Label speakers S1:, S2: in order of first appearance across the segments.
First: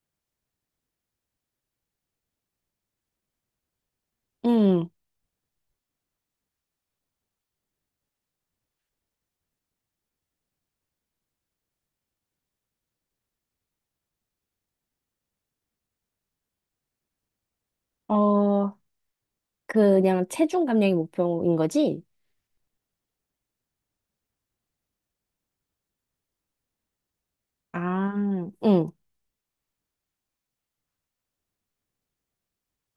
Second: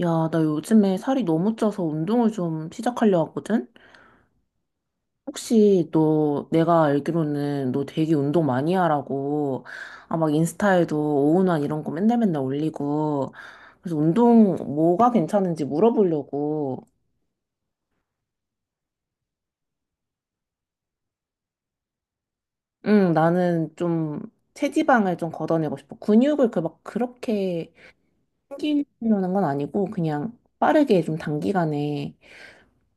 S1: 야, 나 요즘에 살이 너무 쪄서 운동을 좀 시작하려 하거든?
S2: 음,
S1: 혹시 너, 내가 알기로는 너 되게 운동 많이 하라고, 아, 막 인스타에도 오운환 이런 거 맨날 맨날 올리고, 그래서 운동 뭐가 괜찮은지 물어보려고,
S2: 어, 그냥 체중 감량이 목표인 거지?
S1: 응, 나는 좀 체지방을 좀 걷어내고 싶어. 근육을 그 막 그렇게
S2: 아, 응.
S1: 생기려는 건 아니고, 그냥 빠르게 좀 단기간에,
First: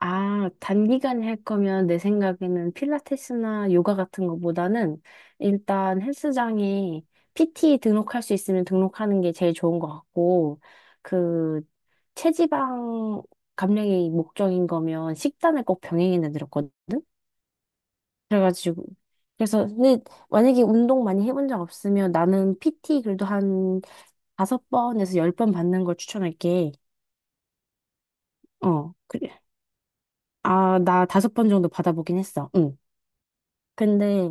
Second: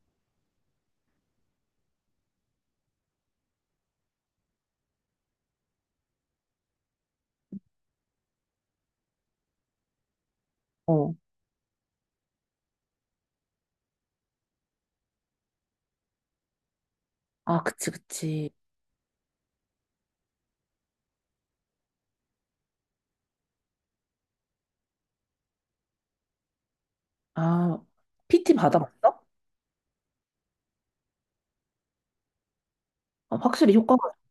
S2: 아, 단기간에 할 거면 내 생각에는 필라테스나 요가 같은 것보다는 일단 헬스장에 PT 등록할 수 있으면 등록하는 게 제일 좋은 것 같고,
S1: 어,
S2: 그, 체지방 감량이 목적인 거면 식단을 꼭 병행해 내드렸거든?
S1: 아, 그치, 그치.
S2: 그래가지고 그래서 근데 만약에 운동 많이 해본 적 없으면 나는 PT 그래도 한 다섯 번에서 10번 받는 걸 추천할게.
S1: 아, PT
S2: 어,
S1: 받아봤어?
S2: 그래. 아, 나 다섯 번 정도 받아보긴 했어. 응.
S1: 아, 확실히 효과가
S2: 근데,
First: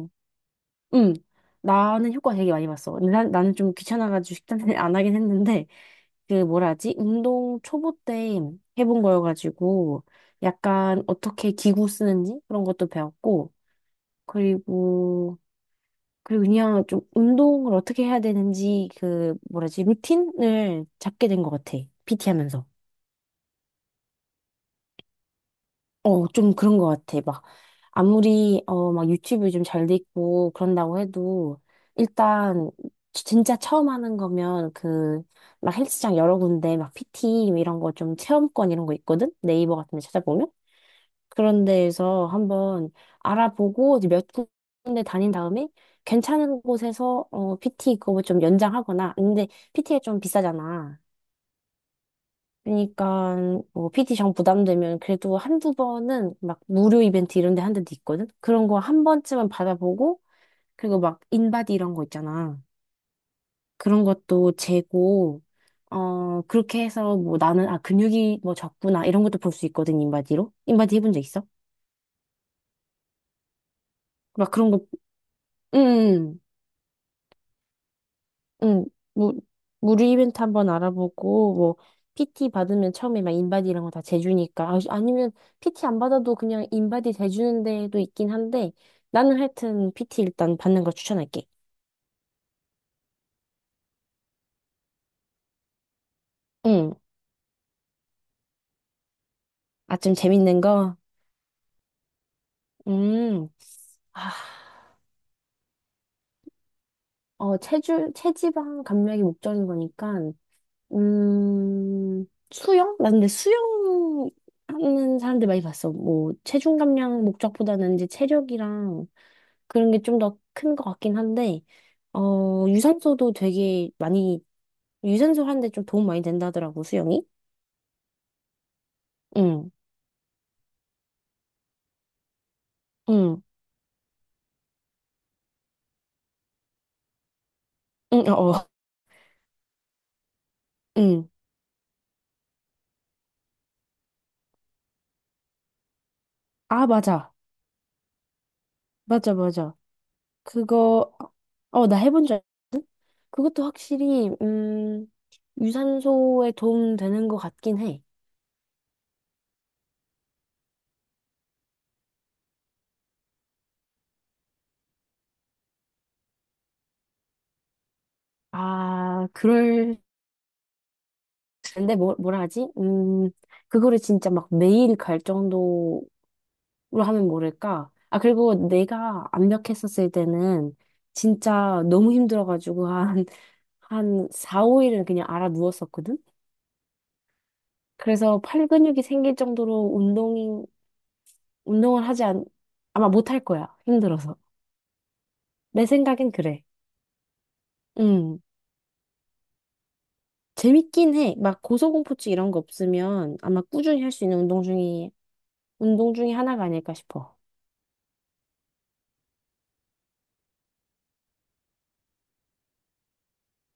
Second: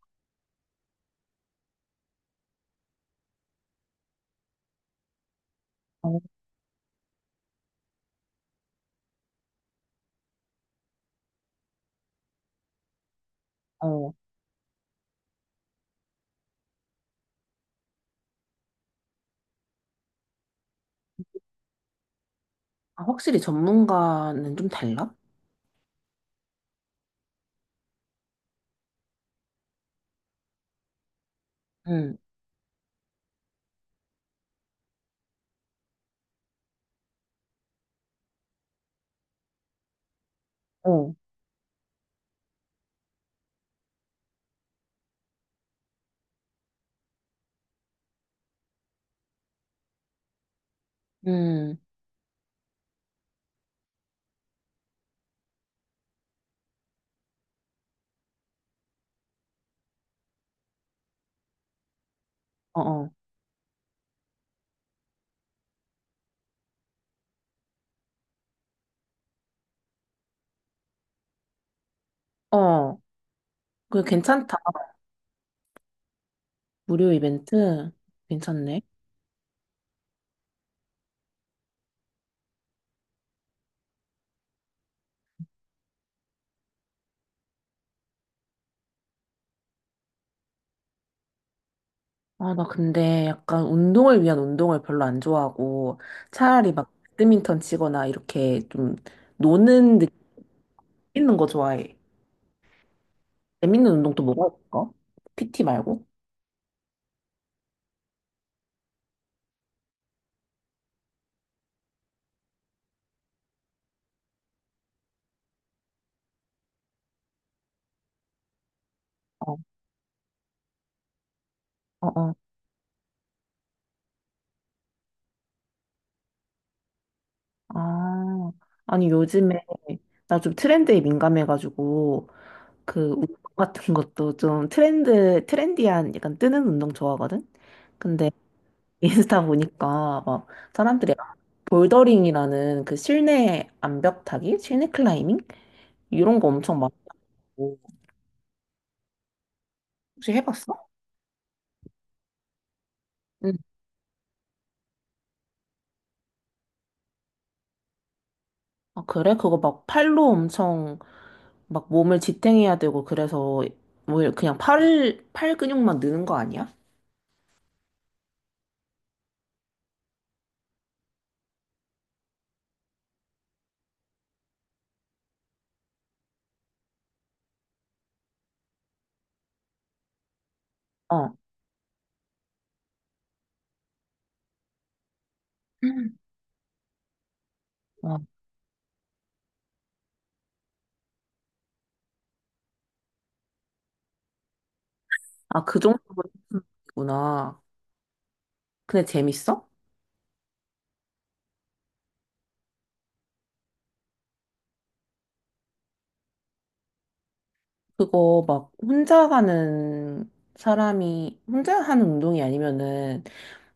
S2: 응. 나는 효과 되게 많이 봤어. 근데 나는 좀 귀찮아가지고 식단을 안 하긴 했는데,
S1: 있어.
S2: 그 뭐라 하지? 운동 초보 때 해본 거여가지고, 약간 어떻게 기구 쓰는지 그런 것도 배웠고,
S1: 어.
S2: 그리고 그리고 그냥 좀 운동을 어떻게 해야 되는지 그 뭐라지 루틴을 잡게 된 것 같아. PT 하면서.
S1: 아, 확실히 전문가는 좀 달라?
S2: 어, 좀 그런 것 같아. 막 아무리 막 유튜브 좀 잘 돼 있고 그런다고 해도
S1: 응,
S2: 일단 진짜 처음 하는 거면 그 막 헬스장 여러 군데 막 PT 뭐 이런 거 좀 체험권 이런 거 있거든. 네이버 같은 데 찾아보면.
S1: 어,
S2: 그런 데에서 한번 알아보고 이제 몇 군데 다닌 다음에 괜찮은 곳에서 어, PT 그거 좀 연장하거나 근데 PT가 좀 비싸잖아.
S1: 응,
S2: 그러니까 뭐 PT 정 부담되면 그래도 한두 번은 막 무료 이벤트 이런 데 한 데도 있거든. 그런 거 한 번쯤은 받아보고 그리고 막 인바디 이런 거 있잖아.
S1: 어, 어,
S2: 그런 것도 재고 그렇게 해서 뭐 나는 아 근육이 뭐 적구나 이런 것도 볼 수 있거든 인바디로. 인바디 해본 적 있어?
S1: 어. 그
S2: 막
S1: 괜찮다.
S2: 그런 거 응.
S1: 무료 이벤트? 괜찮네.
S2: 응, 무, 무료 이벤트 한번 알아보고, 뭐, PT 받으면 처음에 막 인바디 이런 거 다 재주니까. 아, 아니면 PT 안 받아도 그냥 인바디 재주는 데도 있긴 한데, 나는 하여튼 PT 일단 받는 거 추천할게.
S1: 아, 나 근데 약간 운동을 위한 운동을 별로 안 좋아하고 차라리 막
S2: 응.
S1: 배드민턴 치거나 이렇게 좀
S2: 아,
S1: 노는
S2: 좀
S1: 느낌
S2: 재밌는 거?
S1: 있는 거 좋아해.
S2: 음.
S1: 재밌는 운동 또
S2: 아,
S1: 뭐가 있을까? PT 말고?
S2: 어, 체지방 감량이 목적인 거니까, 음, 수영? 나 근데 수영 하는 사람들 많이 봤어. 뭐, 체중 감량 목적보다는 이제 체력이랑
S1: 어,
S2: 그런 게 좀 더 큰 것 같긴 한데,
S1: 어, 어.
S2: 어, 유산소도 되게 많이, 유산소 하는데 좀 도움 많이 된다더라고, 수영이.
S1: 아, 아니 요즘에
S2: 응,
S1: 나 좀 트렌드에 민감해가지고 그 운동
S2: 응,
S1: 같은 것도 좀 트렌드 트렌디한 약간 뜨는 운동 좋아하거든.
S2: 응,
S1: 근데
S2: 어, 어,
S1: 인스타 보니까 막 사람들이
S2: 응.
S1: 볼더링이라는 그 실내 암벽 타기, 실내 클라이밍 이런 거 엄청
S2: 아, 맞아.
S1: 많고
S2: 맞아, 맞아.
S1: 혹시 해봤어?
S2: 그거, 나 해본 줄 알거든?
S1: 응.
S2: 그것도 확실히, 유산소에 도움 되는 것 같긴 해.
S1: 아, 그래? 그거 막 팔로 엄청 막 몸을 지탱해야 되고 그래서 뭐 그냥 팔 근육만 느는 거 아니야?
S2: 아, 그럴 근데 뭐, 뭐라 하지? 그거를 진짜 막 매일 갈 정도로 하면 모를까? 아, 그리고 내가 압력했었을 때는
S1: 어.
S2: 진짜 너무 힘들어가지고 한, 한 4, 5일은 그냥 알아
S1: 음.
S2: 누웠었거든?
S1: 어.
S2: 그래서 팔 근육이 생길 정도로 운동을 하지 않, 아마 못할 거야. 힘들어서.
S1: 아, 그
S2: 내 생각엔 그래.
S1: 정도구나.
S2: 음,
S1: 근데 재밌어?
S2: 재밌긴 해. 막 고소공포증 이런 거 없으면 아마 꾸준히 할 수 있는 운동 중에, 운동 중에 하나가 아닐까 싶어.
S1: 그거 막 혼자 하는 사람이 혼자 하는 운동이 아니면은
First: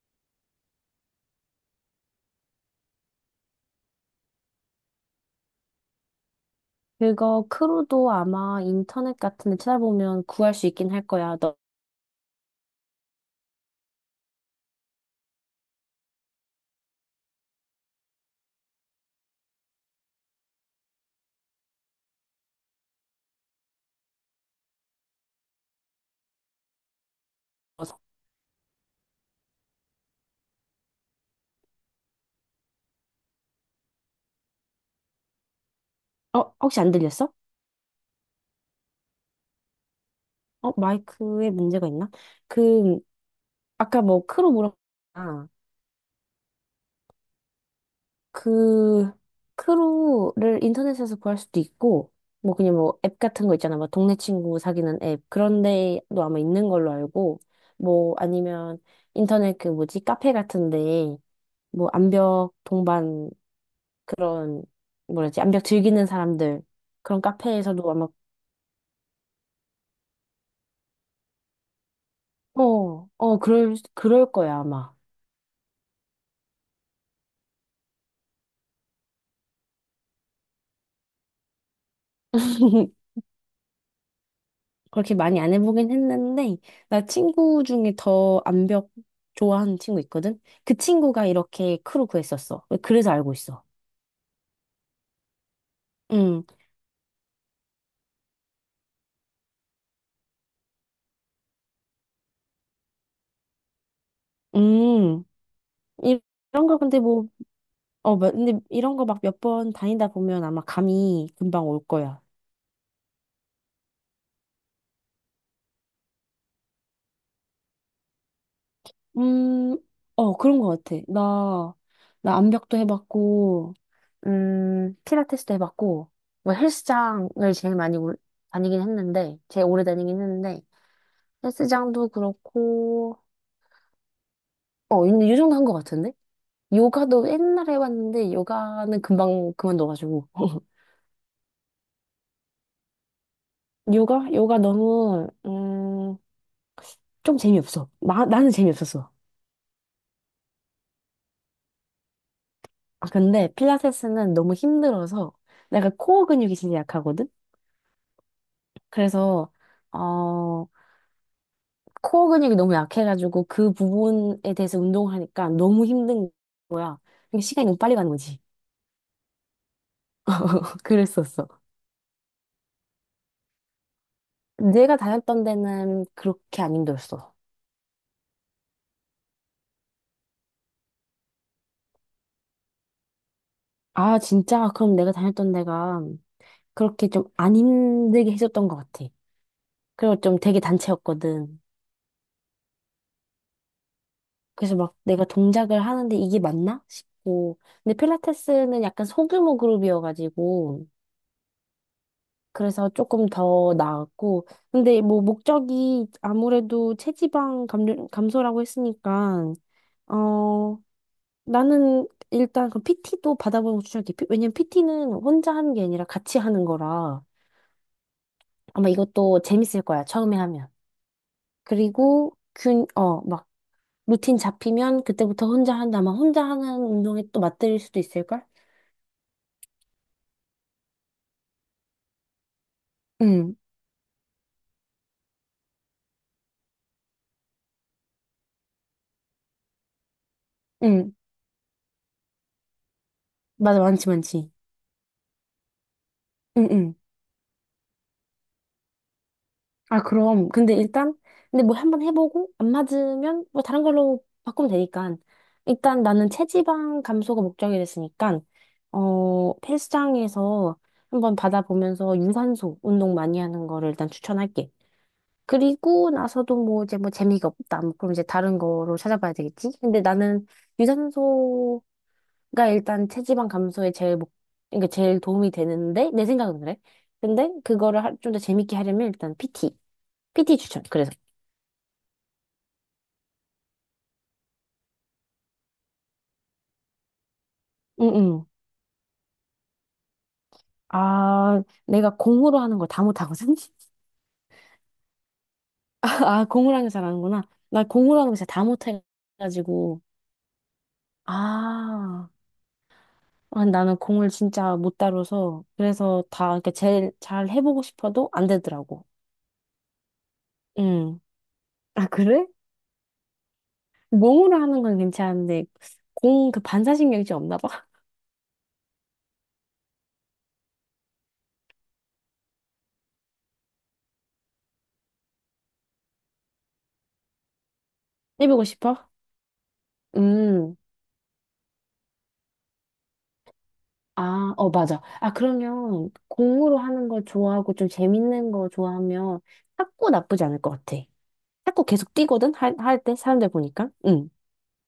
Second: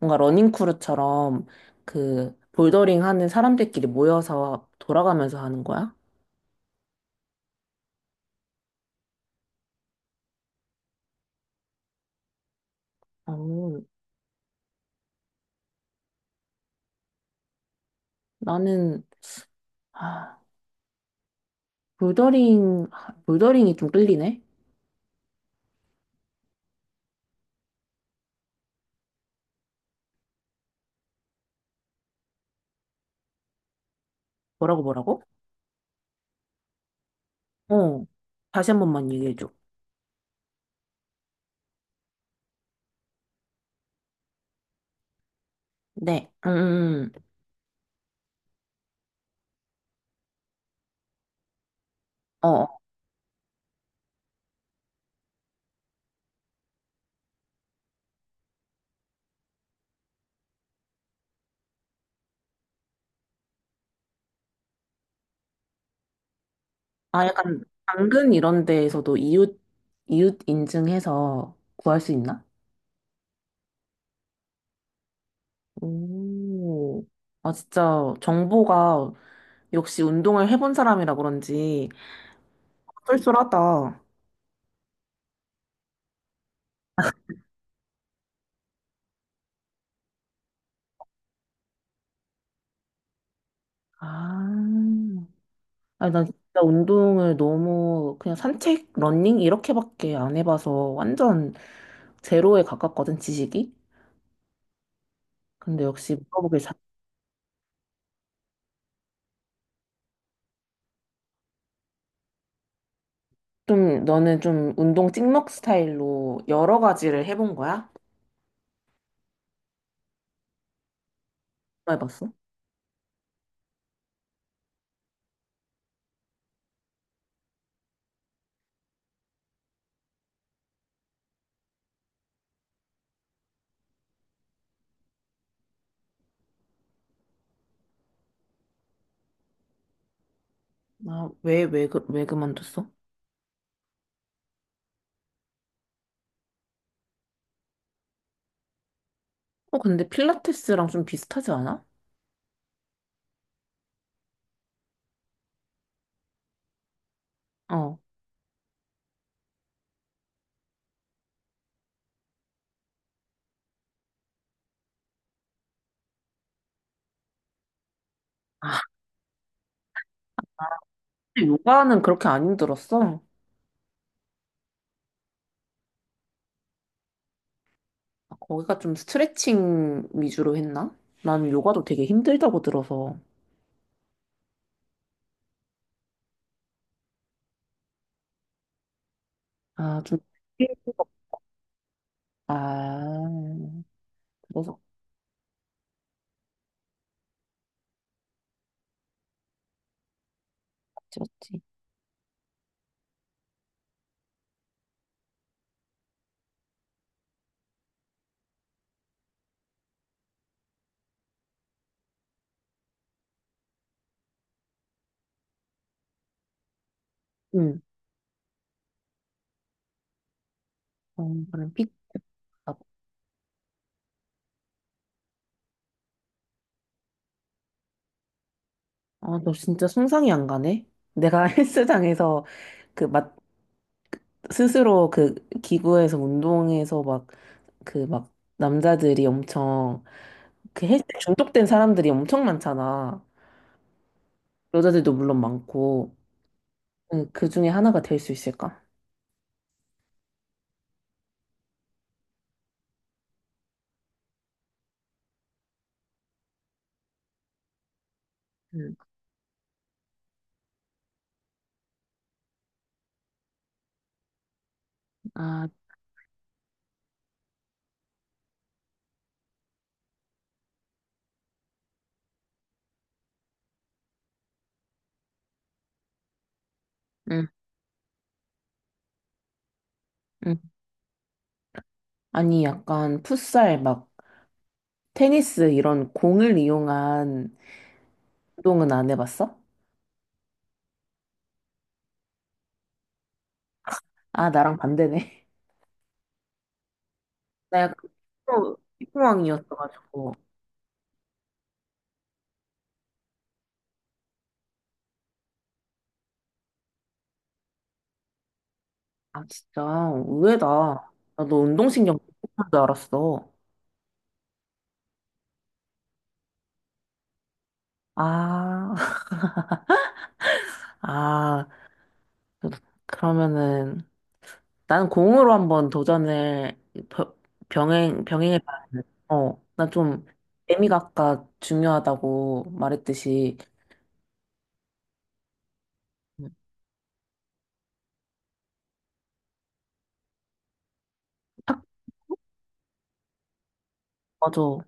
S1: 뭔가 러닝크루처럼 그 볼더링 하는 사람들끼리 모여서 돌아가면서 하는 거야?
S2: 그거 크루도 아마 인터넷 같은 데 찾아보면 구할 수 있긴 할 거야. 너,
S1: 어, 나는 아, 볼더링이 좀 끌리네. 뭐라고 뭐라고?
S2: 어, 혹시 안 들렸어?
S1: 어. 다시 한 번만 얘기해 줘.
S2: 어, 마이크에 문제가 있나? 그, 아까 뭐 크루 물어봤잖아.
S1: 네. 음.
S2: 그, 크루를 인터넷에서 구할 수도 있고, 뭐
S1: 어.
S2: 그냥 뭐 앱 같은 거 있잖아. 막 동네 친구 사귀는 앱. 그런 데도 아마 있는 걸로 알고, 뭐 아니면 인터넷 그 뭐지? 카페 같은 데, 뭐 암벽 동반 그런 뭐지 암벽 즐기는 사람들 그런
S1: 아, 약간
S2: 카페에서도 아마
S1: 당근 이런 데에서도 이웃 인증해서 구할 수 있나?
S2: 어, 어, 그럴 거야, 아마.
S1: 오, 아, 진짜 정보가 역시 운동을 해본 사람이라 그런지 쏠쏠하다.
S2: 그렇게 많이 안 해보긴 했는데, 나 친구 중에 더 암벽 좋아하는 친구 있거든? 그 친구가 이렇게 크루 구했었어. 그래서 알고 있어.
S1: 아, 아니, 난
S2: 응,
S1: 진짜 운동을 너무 그냥 산책, 러닝 이렇게밖에 안 해봐서 완전 제로에 가깝거든, 지식이.
S2: 음,
S1: 근데 역시
S2: 이-
S1: 물어보길
S2: 이런
S1: 잘.
S2: 거 근데 뭐, 어, 근데 이런 거 막 몇 번 다니다 보면 아마 감이 금방 올 거야.
S1: 좀, 너는 좀 운동 찍먹 스타일로 여러 가지를 해본 거야?
S2: 음, 어, 그런 것 같아. 나,
S1: 뭐 해봤어?
S2: 나 암벽도 해봤고, 필라테스도 해봤고, 뭐 헬스장을 제일 많이 다니긴 했는데, 제일 오래 다니긴 했는데, 헬스장도 그렇고, 어, 이 정도 한 것 같은데? 요가도 옛날에 해봤는데, 요가는 금방 그만둬가지고.
S1: 아, 왜 그만뒀어?
S2: 요가? 요가 너무, 좀 재미없어. 나는 재미없었어.
S1: 어, 근데 필라테스랑 좀 비슷하지 않아?
S2: 아, 근데 필라테스는 너무 힘들어서, 내가 코어 근육이 진짜 약하거든?
S1: 어.
S2: 그래서 어 코어 근육이 너무 약해가지고 그 부분에 대해서 운동을 하니까 너무 힘든 거야. 근데 시간이 너무 빨리 가는 거지. 그랬었어.
S1: 요가는 그렇게 안 힘들었어.
S2: 내가 다녔던 데는 그렇게 안 힘들었어.
S1: 아, 거기가 좀 스트레칭 위주로 했나? 나는 요가도 되게 힘들다고 들어서.
S2: 아, 진짜? 그럼 내가 다녔던 데가 그렇게 좀 안 힘들게 해줬던 것 같아.
S1: 아, 좀.
S2: 그리고 좀 되게 단체였거든.
S1: 아,
S2: 그래서
S1: 그래서
S2: 막 내가 동작을 하는데 이게 맞나 싶고. 근데 필라테스는 약간 소규모 그룹이어가지고
S1: 그렇지.
S2: 그래서 조금 더 나았고. 근데 뭐 목적이 아무래도 체지방 감소라고 했으니까, 어, 나는 일단 그 PT도 받아보는 거 추천할게. 왜냐면 PT는 혼자 하는 게 아니라 같이 하는 거라
S1: 응.
S2: 아마 이것도 재밌을 거야. 처음에 하면.
S1: 어, 그럼 픽.
S2: 그리고
S1: 아,
S2: 막 루틴 잡히면 그때부터 혼자 한다. 막 혼자 하는 운동에 또 맞들일 수도 있을걸?
S1: 아, 너 진짜 상상이 안 가네? 내가 헬스장에서 그 막
S2: 응,
S1: 스스로 그 기구에서 운동해서 막 그 막 남자들이 엄청 그 헬스
S2: 응.
S1: 중독된 사람들이 엄청 많잖아.
S2: 맞아, 많지, 많지.
S1: 여자들도 물론 많고.
S2: 응, 응.
S1: 응, 그 중에 하나가 될 수 있을까?
S2: 아, 그럼. 근데 일단, 근데 뭐 한번 해보고, 안 맞으면 뭐 다른 걸로 바꾸면 되니까. 일단 나는 체지방 감소가 목적이 됐으니까, 어, 헬스장에서 한번 받아보면서 유산소 운동 많이 하는 거를 일단 추천할게.
S1: 아,
S2: 그리고 나서도 뭐 이제 뭐 재미가 없다. 뭐 그럼 이제 다른 거로 찾아봐야 되겠지? 근데 나는 유산소가 일단 체지방 감소에 제일 그러니까 제일 도움이 되는데, 내 생각은 그래.
S1: 응
S2: 근데 그거를 좀 더 재밌게 하려면 일단 PT. PT
S1: 응.
S2: 추천. 그래서.
S1: 아니, 약간 풋살, 막, 테니스 이런 공을 이용한
S2: 응응.
S1: 운동은 안 해봤어?
S2: 아, 내가 공으로 하는 걸 다 못하거든?
S1: 아, 나랑 반대네.
S2: 아, 공으로 하는 거 잘하는구나.
S1: 나
S2: 나
S1: 약간
S2: 공으로 하는 거 진짜 다 못해가지고.
S1: 피부왕이었어가지고.
S2: 아, 아, 나는 공을 진짜 못 다뤄서. 그래서 다, 이렇게 제일 잘 해보고 싶어도 안 되더라고.
S1: 아, 진짜, 의외다.
S2: 응.
S1: 나도
S2: 아,
S1: 운동신경
S2: 그래?
S1: 못할 줄 알았어.
S2: 몸으로 하는 건 괜찮은데, 공 그 반사신경이 좀 없나 봐.
S1: 아, 아, 그- 그러면은, 나는 공으로 한번 도전을 벼-
S2: 해보고
S1: 병행해봐야 돼.
S2: 싶어?
S1: 어, 나 좀,
S2: 음.
S1: 재미가 아까 중요하다고 말했듯이,
S2: 아, 어, 맞아. 아, 그러면
S1: 음,
S2: 공으로 하는 걸 좋아하고 좀 재밌는 거 좋아하면 탁구 나쁘지 않을 것 같아.
S1: 탁,
S2: 탁구 계속 뛰거든? 할, 할 때? 사람들 보니까? 응.
S1: 맞아.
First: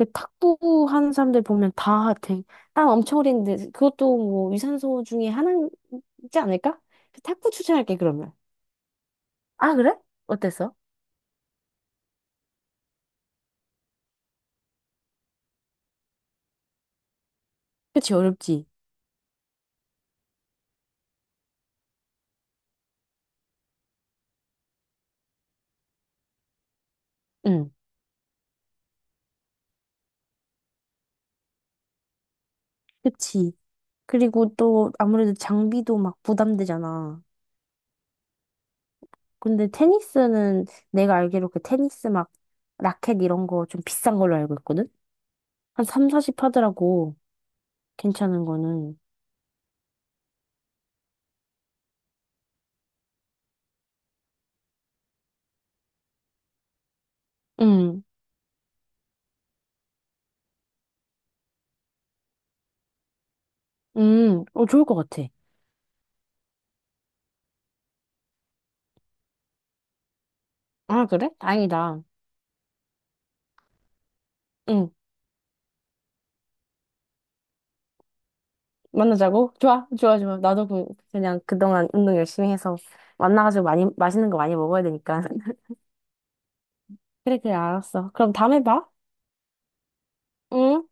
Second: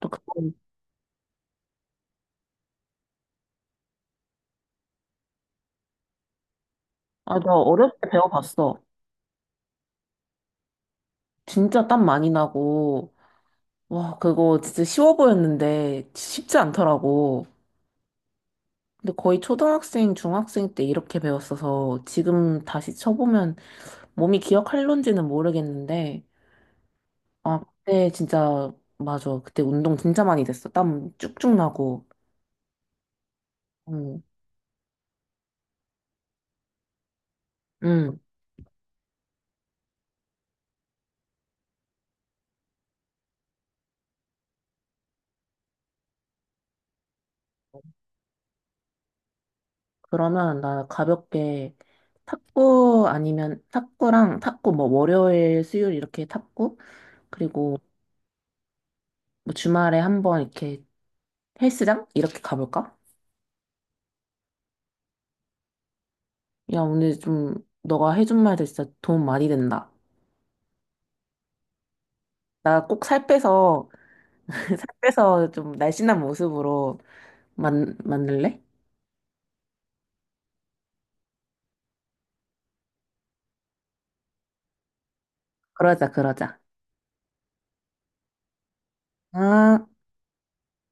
S1: 또 그거,
S2: 탁구 하는 사람들 보면 다 되게 땀 엄청 흘리는데 그것도 뭐 유산소 중에 하나이지 않을까?
S1: 아,
S2: 탁구
S1: 나 어렸을
S2: 추천할게,
S1: 때
S2: 그러면.
S1: 배워봤어.
S2: 아, 그래? 어땠어?
S1: 진짜 땀 많이 나고, 와, 그거 진짜 쉬워 보였는데 쉽지 않더라고.
S2: 그치, 어렵지.
S1: 근데 거의 초등학생, 중학생 때 이렇게 배웠어서 지금 다시 쳐보면 몸이 기억할런지는 모르겠는데, 아,
S2: 응.
S1: 그때 진짜, 맞아. 그때 운동 진짜 많이 됐어. 땀 쭉쭉 나고.
S2: 그치.
S1: 응,
S2: 그리고 또 아무래도 장비도 막 부담되잖아.
S1: 응.
S2: 근데 테니스는 내가 알기로 그 테니스 막 라켓 이런 거 좀 비싼 걸로 알고 있거든? 한 3, 40 하더라고. 괜찮은 거는.
S1: 그러면 나 가볍게 탁구 아니면 탁구랑 탁구 뭐 월요일, 수요일 이렇게 탁구? 그리고
S2: 응,
S1: 뭐 주말에 한번 이렇게 헬스장? 이렇게 가볼까?
S2: 응, 어, 좋을 것 같아.
S1: 야, 오늘 좀 너가 해준 말들 진짜 도움 많이 된다.
S2: 아, 그래? 다행이다.
S1: 나 꼭 살 빼서, 살
S2: 응,
S1: 빼서 좀 날씬한 모습으로 만들래?
S2: 만나자고? 좋아, 좋아, 좋아. 나도 그, 그냥 그동안 운동 열심히 해서 만나가지고 많이, 맛있는 거 많이 먹어야 되니까.
S1: 그러자, 그러자.
S2: 그래, 그래, 알았어. 그럼 다음에 봐.
S1: 아.
S2: 응?